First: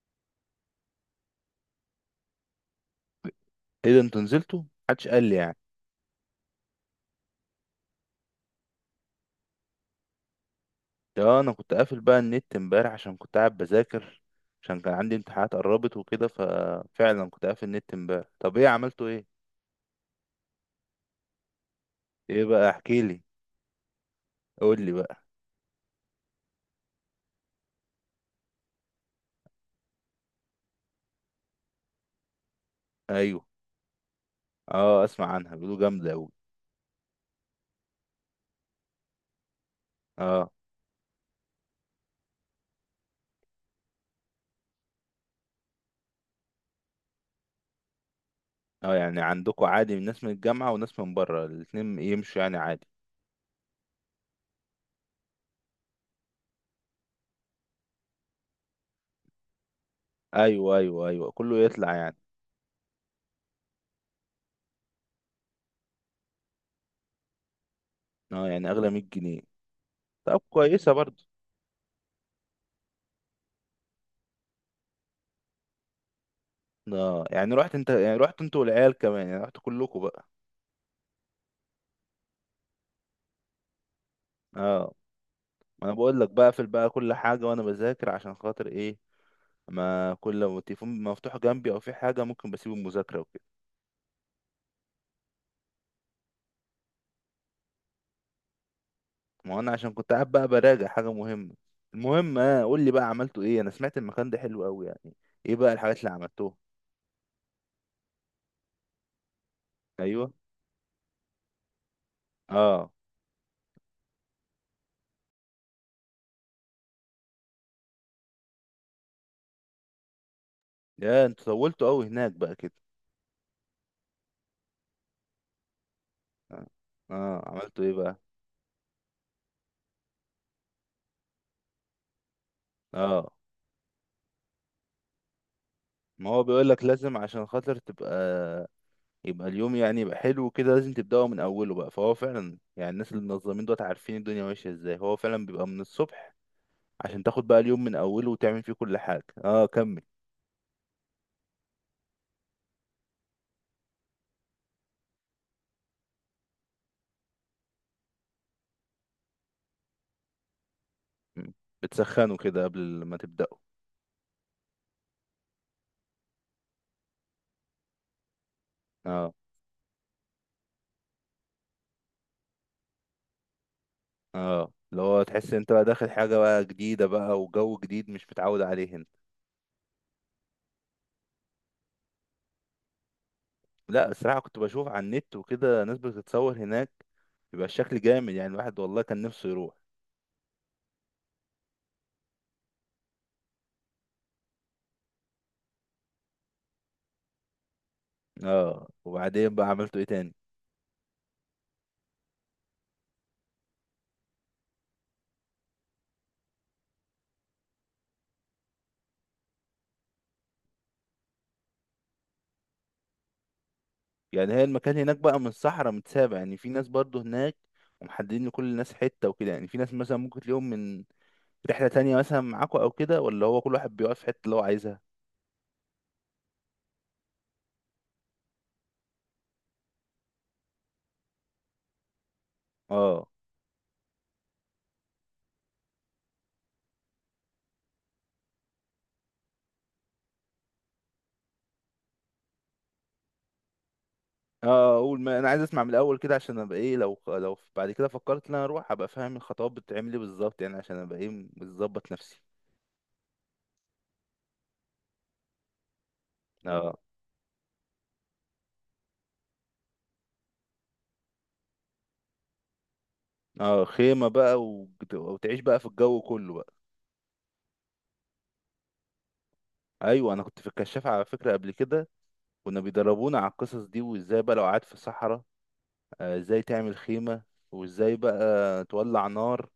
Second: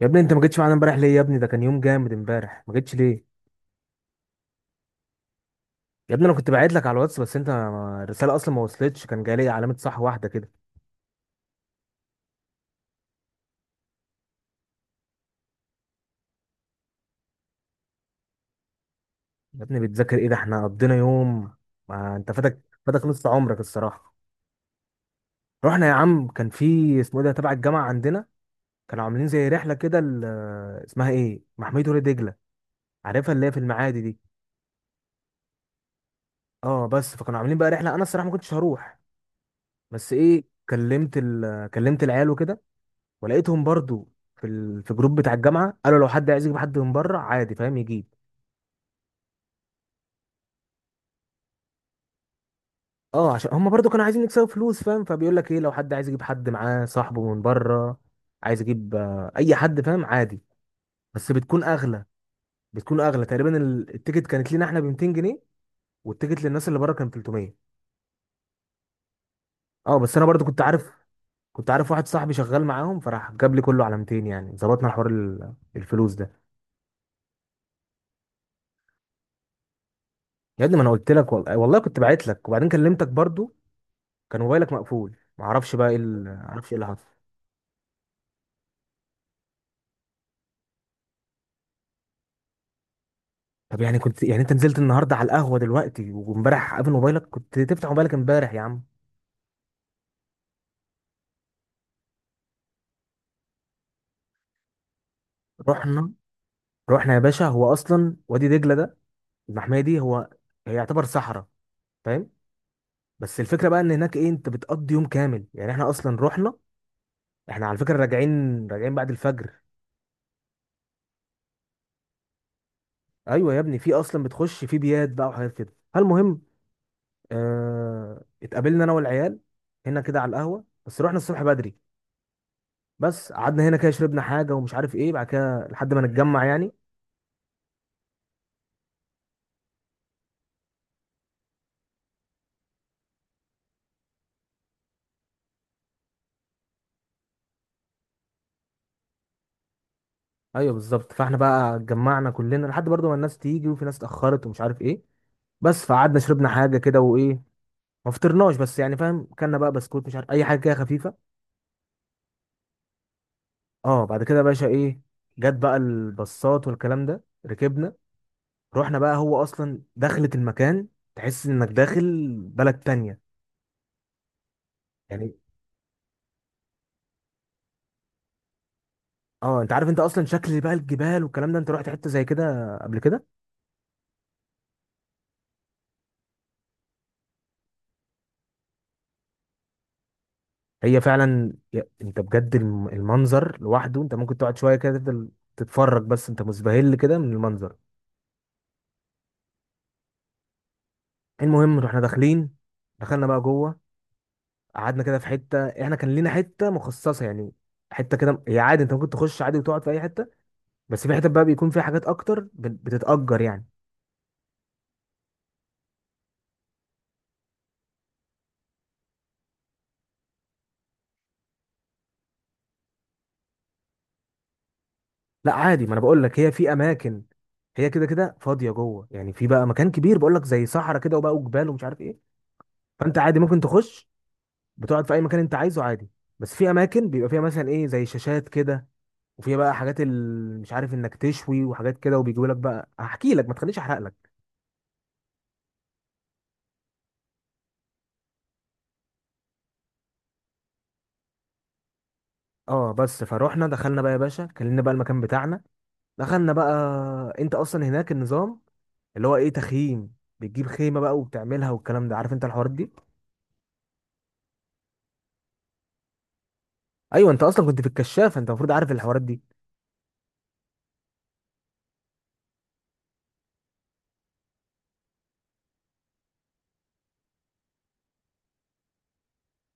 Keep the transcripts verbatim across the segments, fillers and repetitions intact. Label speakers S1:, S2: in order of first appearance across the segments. S1: يا ابني انت ما جيتش معانا امبارح ليه؟ يا ابني ده كان يوم جامد امبارح، ما جيتش ليه؟
S2: ايه ده، انتوا نزلتوا؟ محدش قال لي يعني.
S1: يا ابني انا كنت باعت لك على الواتس، بس انت ما- الرساله اصلا ما وصلتش، كان جاي لي علامه صح واحده كده.
S2: ده انا كنت قافل بقى النت امبارح عشان كنت قاعد بذاكر، عشان كان عندي امتحانات قربت وكده، ففعلا كنت قافل النت امبارح. طب ايه عملتوا ايه؟
S1: يا ابني بتذاكر ايه؟ ده احنا قضينا يوم، ما انت
S2: ايه
S1: فاتك
S2: بقى، احكي
S1: فاتك
S2: لي،
S1: نص عمرك الصراحه.
S2: قول لي بقى.
S1: رحنا يا عم، كان في اسمه ايه ده تبع الجامعه عندنا، كانوا عاملين زي رحله كده ال- اسمها ايه، محميه وادي دجله، عارفها
S2: ايوه.
S1: اللي هي في المعادي دي.
S2: اه، اسمع عنها بيقولوا جامده قوي.
S1: اه، بس فكانوا عاملين بقى رحله، انا الصراحه ما كنتش هروح، بس ايه،
S2: اه.
S1: كلمت ال... كلمت العيال وكده، ولقيتهم برضو في ال... في جروب بتاع الجامعه، قالوا لو حد عايز يجيب حد من بره عادي، فاهم، يجيب.
S2: اه يعني عندكم عادي من ناس من الجامعه وناس من بره الاتنين يمشوا يعني عادي؟
S1: اه، عشان هم برضو كانوا عايزين يكسبوا فلوس، فاهم، فبيقول لك ايه، لو حد عايز يجيب حد معاه صاحبه من بره عايز يجيب آه، اي حد، فاهم، عادي.
S2: ايوه ايوه ايوه،
S1: بس
S2: كله
S1: بتكون
S2: يطلع
S1: اغلى،
S2: يعني.
S1: بتكون اغلى تقريبا ال- التيكت كانت لينا احنا ب ميتين جنيه، والتيكت للناس اللي بره كان تلاتمية.
S2: اه يعني اغلى مية جنيه.
S1: اه بس انا
S2: طب
S1: برضو كنت عارف،
S2: كويسه برضه.
S1: كنت عارف واحد صاحبي شغال معاهم، فراح جاب لي كله على ميتين، يعني ظبطنا حوار ال- الفلوس ده.
S2: اه يعني رحت انت، يعني رحت انت والعيال كمان، يعني رحت كلكم بقى؟
S1: يا ابني ما انا قلت لك، والله والله كنت بعت لك وبعدين كلمتك برضو، كان موبايلك
S2: اه،
S1: مقفول، معرفش
S2: ما
S1: بقى
S2: انا
S1: ايه
S2: بقول
S1: ال-
S2: لك بقفل
S1: معرفش ايه اللي
S2: بقى
S1: حصل.
S2: كل حاجه وانا بذاكر، عشان خاطر ايه، ما كل لو التليفون مفتوح جنبي او في حاجه ممكن بسيب المذاكره وكده.
S1: طب يعني كنت، يعني انت نزلت النهارده على القهوه دلوقتي وامبارح قافل موبايلك؟ كنت تفتح موبايلك امبارح يا عم.
S2: ما انا عشان كنت قاعد بقى براجع حاجه مهمه. المهم، اه، قول لي بقى عملتوا ايه. انا سمعت المكان ده حلو قوي يعني. ايه بقى الحاجات اللي
S1: رحنا،
S2: عملتوها؟
S1: رحنا يا باشا، هو اصلا وادي دجله ده، المحميه دي، هو
S2: ايوه.
S1: هي يعتبر صحراء، فاهم.
S2: اه.
S1: بس الفكره بقى ان هناك ايه، انت بتقضي يوم كامل، يعني احنا اصلا رحنا، احنا على فكره راجعين راجعين بعد الفجر.
S2: يا انتوا طولتوا قوي هناك بقى كده.
S1: ايوه يا ابني، في اصلا بتخش في بيات بقى وحاجات كده. المهم،
S2: اه. آه، عملتوا ايه بقى؟
S1: آه... اتقابلنا انا والعيال هنا كده على القهوه، بس رحنا الصبح بدري. بس
S2: اه،
S1: قعدنا هنا كده شربنا حاجه ومش عارف ايه بعد كده لحد ما
S2: ما هو
S1: نتجمع
S2: بيقول
S1: يعني.
S2: لك لازم عشان خاطر تبقى، يبقى اليوم يعني يبقى حلو كده لازم تبدأه من أوله بقى، فهو فعلا يعني الناس اللي منظمين دوت عارفين الدنيا ماشية ازاي، هو فعلا بيبقى من الصبح عشان تاخد بقى اليوم من أوله وتعمل فيه كل حاجة. اه كمل.
S1: ايوه بالظبط، فاحنا بقى اتجمعنا كلنا لحد برضه ما الناس تيجي، وفي ناس اتاخرت ومش عارف ايه. بس فقعدنا شربنا حاجه كده وايه، ما فطرناش بس يعني، فاهم، كلنا بقى بسكوت مش عارف اي حاجه كده خفيفه.
S2: م. بتسخنه كده قبل ما تبدأه.
S1: اه، بعد كده يا باشا ايه، جت بقى الباصات والكلام ده، ركبنا. رحنا بقى،
S2: اه.
S1: هو اصلا دخلة المكان تحس انك داخل بلد تانية،
S2: اه، اللي هو
S1: يعني.
S2: تحس انت بقى داخل حاجة بقى جديدة بقى وجو جديد مش متعود عليه انت.
S1: اه، انت عارف انت اصلا شكل بقى الجبال والكلام ده، انت رحت حته زي كده قبل كده؟
S2: لا، الصراحة كنت بشوف على النت وكده ناس بتتصور هناك، بيبقى الشكل جامد يعني، الواحد والله كان نفسه يروح.
S1: هي فعلا يا- انت بجد الم- المنظر لوحده انت ممكن تقعد شويه كده، تفضل تتفرج بس انت مسبهل كده من المنظر.
S2: اه، وبعدين بقى عملتوا ايه تاني؟
S1: المهم، رحنا داخلين، دخلنا بقى جوه، قعدنا كده في حته، احنا كان لينا حته مخصصه يعني. حته كده، هي عادي انت ممكن تخش عادي وتقعد في اي حته، بس في حته بقى بيكون فيها حاجات اكتر بت- بتتأجر يعني.
S2: يعني هي المكان هناك بقى من صحراء متسابع، يعني في ناس برضو هناك ومحددين لكل الناس حتة وكده، يعني في ناس مثلا ممكن تلاقيهم من رحلة تانية مثلا معاكوا أو كده، ولا هو كل واحد بيقف في الحتة اللي هو عايزها؟
S1: لا عادي، ما انا بقول لك، هي في اماكن، هي كده كده فاضيه جوه، يعني في بقى مكان كبير بقول لك زي صحراء كده، وبقى وجبال ومش عارف ايه. فانت
S2: اه.
S1: عادي ممكن تخش، بتقعد في اي مكان انت عايزه عادي. بس في اماكن بيبقى فيها مثلا ايه زي شاشات كده، وفيها بقى حاجات ال... مش عارف انك تشوي وحاجات كده، وبيجيبوا لك بقى، هحكي لك، ما تخليش احرق لك.
S2: اه اقول، ما انا عايز اسمع من الاول كده عشان ابقى ايه، لو لو بعد كده فكرت ان انا اروح ابقى فاهم الخطوات بتتعمل ايه بالظبط، يعني عشان ابقى ايه، مظبط نفسي.
S1: اه بس فروحنا دخلنا بقى يا باشا، كلمنا بقى المكان بتاعنا، دخلنا بقى.
S2: اه.
S1: انت اصلا هناك النظام اللي هو ايه، تخييم، بتجيب خيمه بقى وبتعملها والكلام ده، عارف انت الحوارات دي،
S2: اه، خيمة بقى وت- وتعيش بقى في الجو كله بقى.
S1: ايوه، انت اصلا كنت في الكشاف، انت المفروض عارف الحوارات دي.
S2: ايوه انا كنت في الكشاف على فكرة قبل كده، كنا بيدربونا على القصص دي وازاي بقى لو قعدت في الصحراء. آه، ازاي تعمل خيمة، وازاي بقى تولع نار،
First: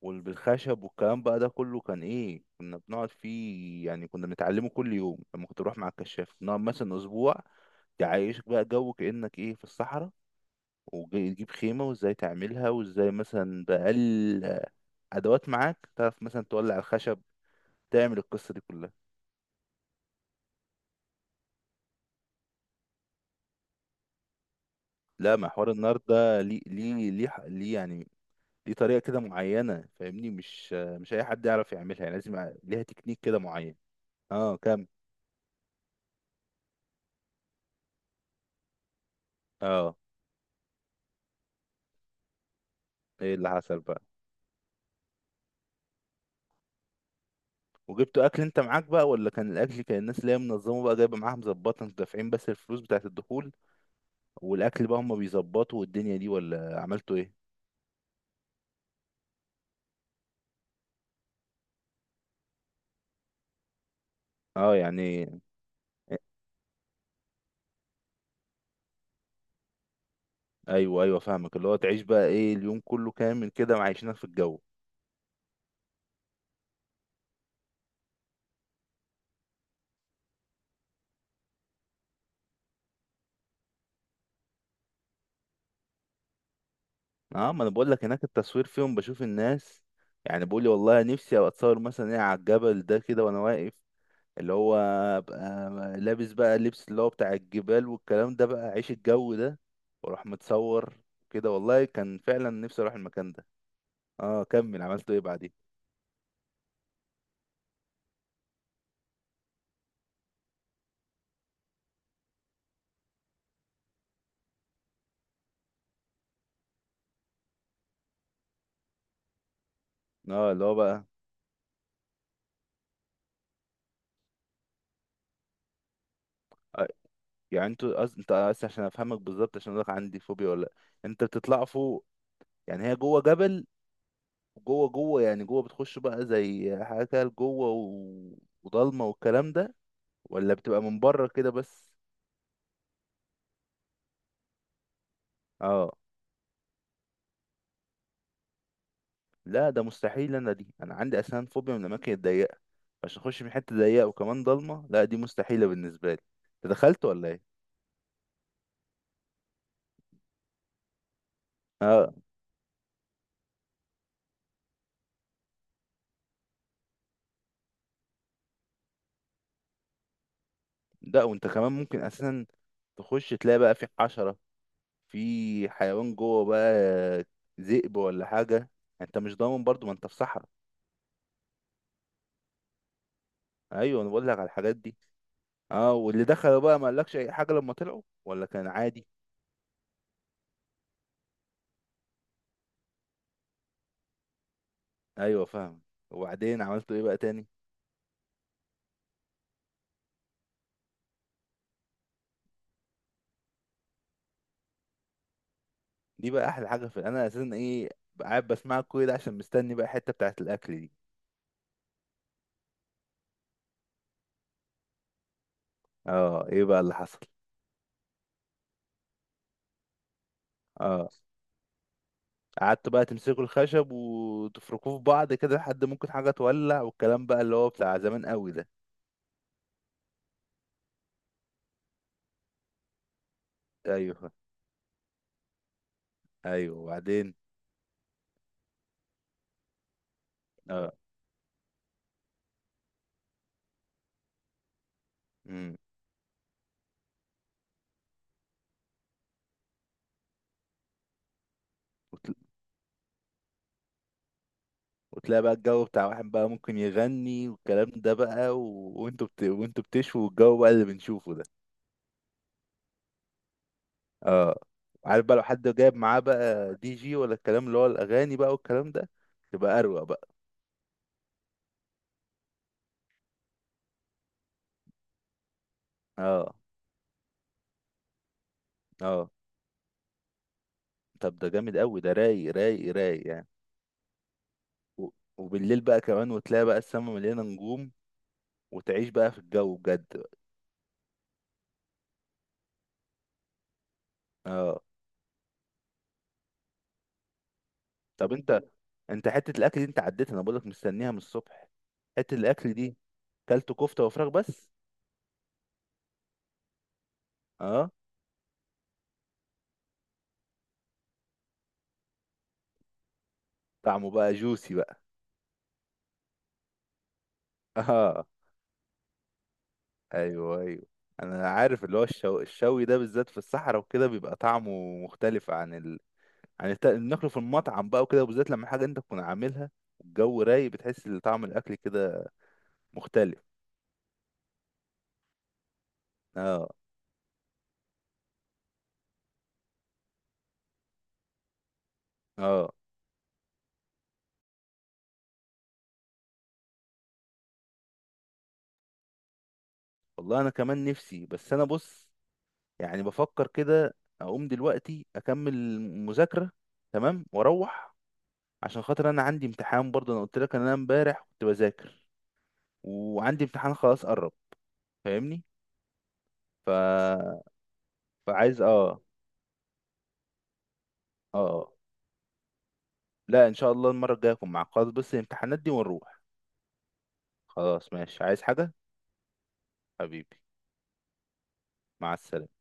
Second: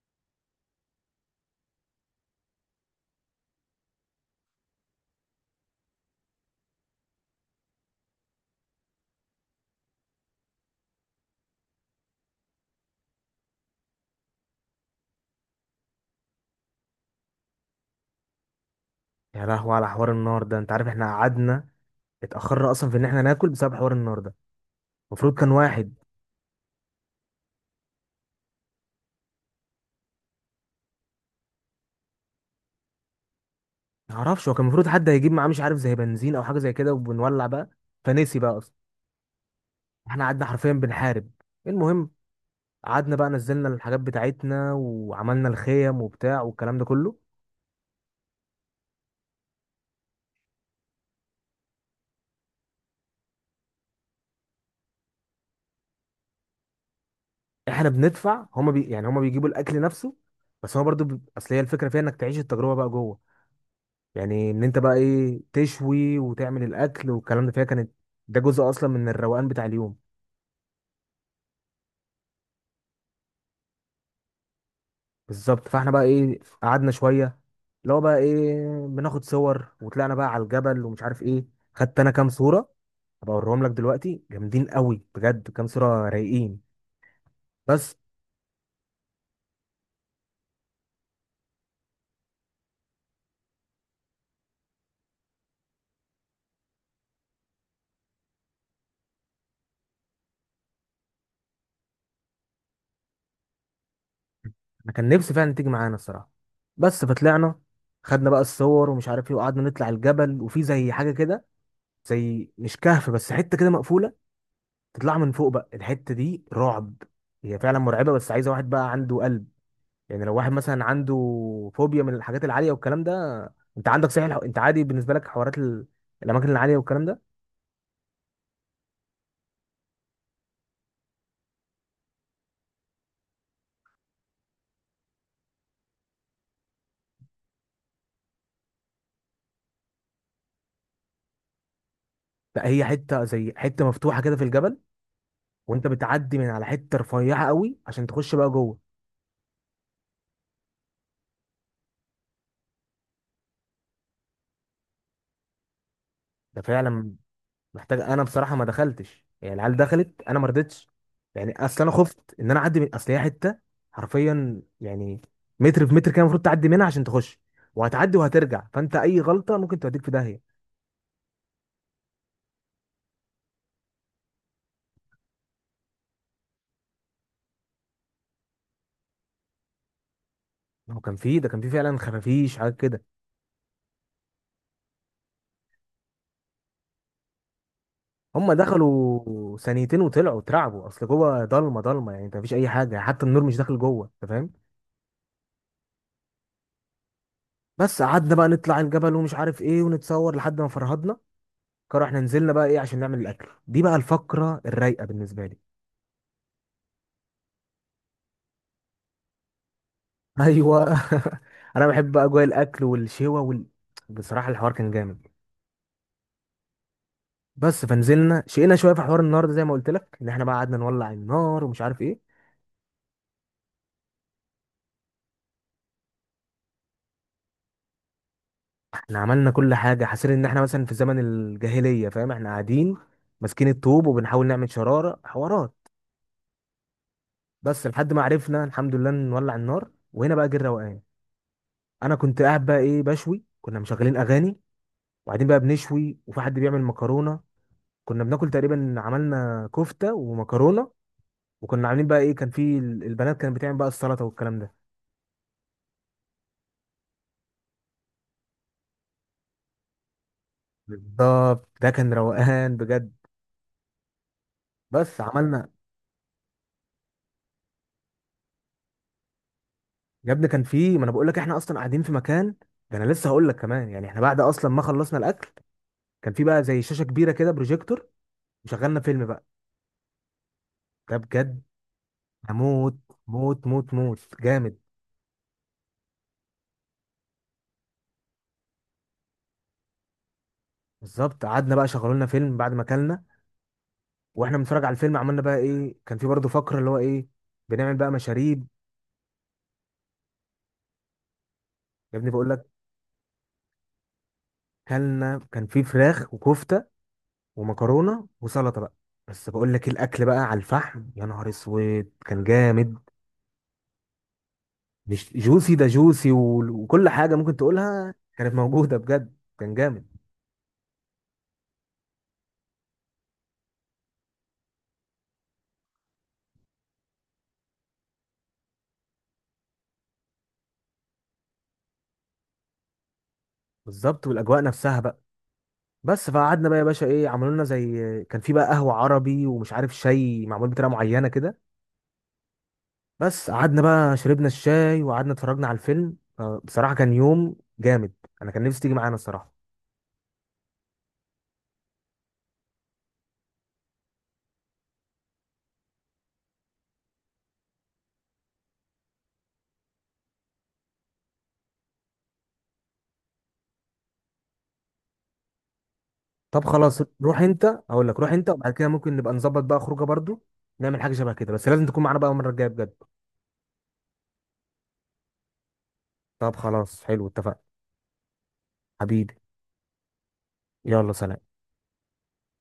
S2: والخشب والكلام بقى ده كله كان ايه، كنا بنقعد فيه يعني كنا بنتعلمه كل يوم لما كنت بروح مع الكشاف، نقعد مثلا اسبوع تعيشك بقى جو كأنك ايه في الصحراء، وتجيب خيمة وازاي تعملها، وازاي مثلا بأقل آه، ادوات معاك تعرف مثلا تولع الخشب، تعمل القصة دي كلها.
S1: يا لهوي على حوار النار ده، انت عارف احنا قعدنا اتاخرنا اصلا في ان احنا ناكل بسبب حوار النار ده، المفروض
S2: لا، ما
S1: كان
S2: حوار
S1: واحد،
S2: النار ده ليه ليه ليه ليه يعني؟ دي طريقة كده معينة فاهمني، مش مش أي حد يعرف يعملها يعني، لازم يبقى ليها تكنيك كده معين.
S1: معرفش هو
S2: اه
S1: كان
S2: كم.
S1: المفروض حد هيجيب معاه مش عارف زي بنزين او حاجه زي كده وبنولع بقى، فنسي بقى اصلا.
S2: اه.
S1: احنا قعدنا حرفيا بنحارب. المهم، قعدنا بقى،
S2: ايه اللي
S1: نزلنا
S2: حصل
S1: الحاجات
S2: بقى؟
S1: بتاعتنا وعملنا الخيم وبتاع والكلام ده كله.
S2: وجبتوا أكل أنت معاك بقى، ولا كان الأكل كان الناس اللي هي منظمة بقى جايبة معاها مظبطة، أنتوا دافعين بس الفلوس بتاعة الدخول والأكل بقى هما بيظبطوا والدنيا دي، ولا عملتوا ايه؟
S1: احنا بندفع، هما بي يعني هما بيجيبوا الاكل نفسه، بس هو برضو بي... اصل هي الفكره فيها انك تعيش التجربه بقى جوه، يعني ان
S2: اه
S1: انت بقى
S2: يعني.
S1: ايه، تشوي وتعمل الاكل والكلام ده، فيها كانت، ده جزء اصلا من الروقان بتاع اليوم.
S2: ايوه ايوه فاهمك، اللي هو تعيش بقى ايه اليوم كله كامل كده معيشينك في الجو.
S1: بالظبط، فاحنا بقى ايه، قعدنا شويه، اللي هو بقى ايه بناخد صور، وطلعنا بقى على الجبل ومش عارف ايه. خدت انا كام صوره، هبقى اوريهم لك دلوقتي جامدين قوي بجد، كام صوره رايقين.
S2: اه، ما انا بقول
S1: بس
S2: لك هناك التصوير فيهم بشوف الناس، يعني بقول لي والله نفسي ابقى اتصور مثلا ايه على الجبل ده كده وانا واقف، اللي هو ابقى لابس بقى اللبس اللي هو بتاع الجبال والكلام ده بقى، عيش الجو ده واروح متصور كده. والله كان فعلا نفسي اروح المكان ده. اه كمل
S1: انا كان
S2: عملته ايه
S1: نفسي فعلا
S2: بعدين.
S1: تيجي معانا الصراحه. بس فطلعنا، خدنا بقى الصور ومش عارف ايه، وقعدنا نطلع الجبل، وفي زي حاجه كده، زي مش كهف بس حته كده مقفوله، تطلع من فوق بقى الحته دي رعب. هي فعلا مرعبه، بس عايزه واحد بقى عنده قلب، يعني لو
S2: اه
S1: واحد
S2: اللي هو
S1: مثلا
S2: بقى
S1: عنده فوبيا من الحاجات العاليه والكلام ده. انت عندك صحيح الح- انت عادي بالنسبه لك حوارات ال... الاماكن العاليه
S2: آه،
S1: والكلام ده؟
S2: يعني انتوا أص... انت أص... عشان افهمك بالظبط عشان اقولك عندي فوبيا ولا لأ. انت بتطلع فوق، يعني هي جوه جبل، جوه جوه يعني جوه بتخش بقى زي حاجه كده جوه و... وضلمه والكلام ده، ولا بتبقى من بره كده بس؟
S1: لا هي حته زي حته مفتوحه كده في الجبل، وانت
S2: اه.
S1: بتعدي من على حته رفيعه قوي عشان تخش بقى جوه.
S2: لا ده مستحيل انا، دي انا عندي اسنان فوبيا من الاماكن الضيقه، عشان اخش من حته ضيقه وكمان ضلمه، لا دي مستحيله بالنسبه لي.
S1: ده
S2: انت دخلت
S1: فعلا
S2: ولا ايه؟
S1: محتاج، انا بصراحه ما دخلتش، يعني العيال دخلت انا ما رضيتش، يعني اصل انا
S2: اه.
S1: خفت ان انا اعدي، من اصل هي حته حرفيا يعني متر في متر كده المفروض تعدي منها عشان تخش، وهتعدي وهترجع، فانت اي غلطه ممكن توديك في داهيه.
S2: لا، وانت كمان ممكن اساسا تخش تلاقي بقى في حشره، في حيوان جوه بقى، ذئب ولا حاجه، انت مش ضامن برضو ما انت في صحراء.
S1: ما هو كان فيه، ده كان فيه فعلا خفافيش حاجات كده.
S2: ايوه انا بقول لك على الحاجات دي. اه، واللي دخلوا بقى ما قالكش اي حاجه لما طلعوا ولا
S1: هم
S2: كان عادي؟
S1: دخلوا ثانيتين وطلعوا اترعبوا، اصل جوه ضلمه ضلمه يعني، انت مفيش اي حاجه، حتى النور مش داخل جوه انت، فاهم.
S2: ايوه فاهم. وبعدين عملتوا ايه بقى تاني؟
S1: بس قعدنا بقى نطلع الجبل ومش عارف ايه ونتصور لحد ما فرهدنا، قرر احنا نزلنا بقى ايه عشان نعمل الاكل، دي بقى الفقره الرايقه بالنسبه لي.
S2: دي بقى احلى حاجه، في انا اساسا ايه، قاعد بسمع كل ده عشان مستني بقى الحته بتاعه الاكل
S1: ايوه.
S2: دي.
S1: انا بحب بقى اجواء الاكل والشوا وال... بصراحه الحوار كان جامد.
S2: اه ايه بقى اللي حصل.
S1: بس فنزلنا شقينا شويه في حوار النار ده زي ما قلت لك، ان احنا بقى قعدنا
S2: اه،
S1: نولع النار ومش عارف ايه.
S2: قعدتوا بقى تمسكوا الخشب وتفركوه في بعض كده لحد ممكن حاجه تولع، والكلام بقى اللي هو بتاع زمان قوي ده.
S1: احنا عملنا كل حاجة حاسين ان احنا مثلا في زمن الجاهلية، فاهم، احنا قاعدين ماسكين الطوب
S2: ايوه
S1: وبنحاول نعمل شرارة حوارات.
S2: ايوه، وبعدين؟
S1: بس لحد ما عرفنا الحمد لله نولع النار، وهنا بقى جه
S2: اه.
S1: الروقان. انا كنت قاعد بقى ايه بشوي، كنا مشغلين اغاني، وبعدين بقى
S2: امم
S1: بنشوي، وفي حد بيعمل مكرونة. كنا بناكل تقريبا عملنا كفتة ومكرونة، وكنا عاملين بقى ايه،
S2: وتل-
S1: كان في ال- البنات كانت بتعمل بقى السلطة والكلام ده.
S2: وتلاقي بقى الجو بتاع واحد بقى ممكن يغني والكلام ده بقى، و... وانتوا بت... وانتوا بتشوا الجو بقى اللي بنشوفه ده.
S1: بالظبط، ده كان روقان بجد.
S2: اه.
S1: بس
S2: عارف بقى لو حد
S1: عملنا،
S2: جايب معاه بقى دي جي ولا الكلام اللي هو الاغاني بقى والكلام ده، تبقى اروق بقى.
S1: يا ابني كان في، ما انا بقول لك احنا اصلا قاعدين في مكان، ده انا لسه هقول لك كمان، يعني احنا بعد اصلا ما خلصنا الاكل، كان في
S2: اه.
S1: بقى زي شاشه كبيره كده، بروجيكتور، وشغلنا فيلم
S2: اه.
S1: بقى. ده
S2: طب ده
S1: بجد
S2: جامد قوي ده، رايق رايق
S1: هموت،
S2: رايق يعني.
S1: موت موت موت جامد.
S2: و- وبالليل بقى كمان وتلاقي بقى السما مليانه نجوم، وتعيش بقى في الجو بجد بقى.
S1: بالظبط، قعدنا بقى شغلوا لنا فيلم بعد ما اكلنا، واحنا
S2: اه.
S1: بنتفرج على الفيلم عملنا بقى ايه، كان في برضه فقره اللي هو ايه، بنعمل بقى
S2: طب انت،
S1: مشاريب.
S2: انت حته الاكل دي انت عديت، انا بقولك مستنيها من الصبح.
S1: يا ابني
S2: حته
S1: بقول لك،
S2: الاكل دي كلت كفته وفراخ بس؟
S1: كلنا كان في فراخ وكفته
S2: اه،
S1: ومكرونه وسلطه بقى. بس بقول لك إيه، الاكل بقى على الفحم، يا نهار اسود كان جامد.
S2: طعمه بقى جوسي بقى.
S1: مش جوسي ده، جوسي و- وكل حاجه ممكن تقولها
S2: اه
S1: كانت موجوده بجد، كان جامد.
S2: ايوه ايوه، انا عارف اللي هو الشو... الشوي ده بالذات في الصحراء وكده بيبقى طعمه مختلف عن يعني تا- ناكله في المطعم بقى وكده، وبالذات لما حاجه انت تكون عاملها والجو رايق، بتحس ان طعم الاكل كده مختلف.
S1: بالظبط والاجواء نفسها بقى. بس فقعدنا
S2: اه.
S1: بقى يا باشا ايه، عملوا لنا زي، كان في بقى قهوه عربي ومش عارف شاي معمول بطريقه معينه كده.
S2: اه،
S1: بس قعدنا بقى شربنا الشاي وقعدنا اتفرجنا على الفيلم. آه، بصراحه كان يوم جامد، انا كان نفسي تيجي معانا الصراحه.
S2: والله انا كمان نفسي، بس انا بص يعني بفكر كده اقوم دلوقتي اكمل مذاكره تمام واروح، عشان خاطر انا عندي امتحان برضه، انا قلت لك ان انا امبارح كنت بذاكر وعندي امتحان خلاص قرب، فاهمني.
S1: طب
S2: ف...
S1: خلاص روح انت، اقول لك روح انت،
S2: فعايز
S1: وبعد كده
S2: اه.
S1: ممكن نبقى نظبط بقى خروجه برضو، نعمل حاجه شبه
S2: اه
S1: كده، بس
S2: آه.
S1: لازم تكون معانا بقى المره الجايه بجد.
S2: لا ان شاء الله المره الجايه اكون معاك، خلاص بس الامتحانات دي ونروح.
S1: طب خلاص حلو، اتفقنا،
S2: خلاص ماشي، عايز حاجه؟
S1: حبيبي.
S2: حبيبي.
S1: يلا سلام.
S2: مع السلامه.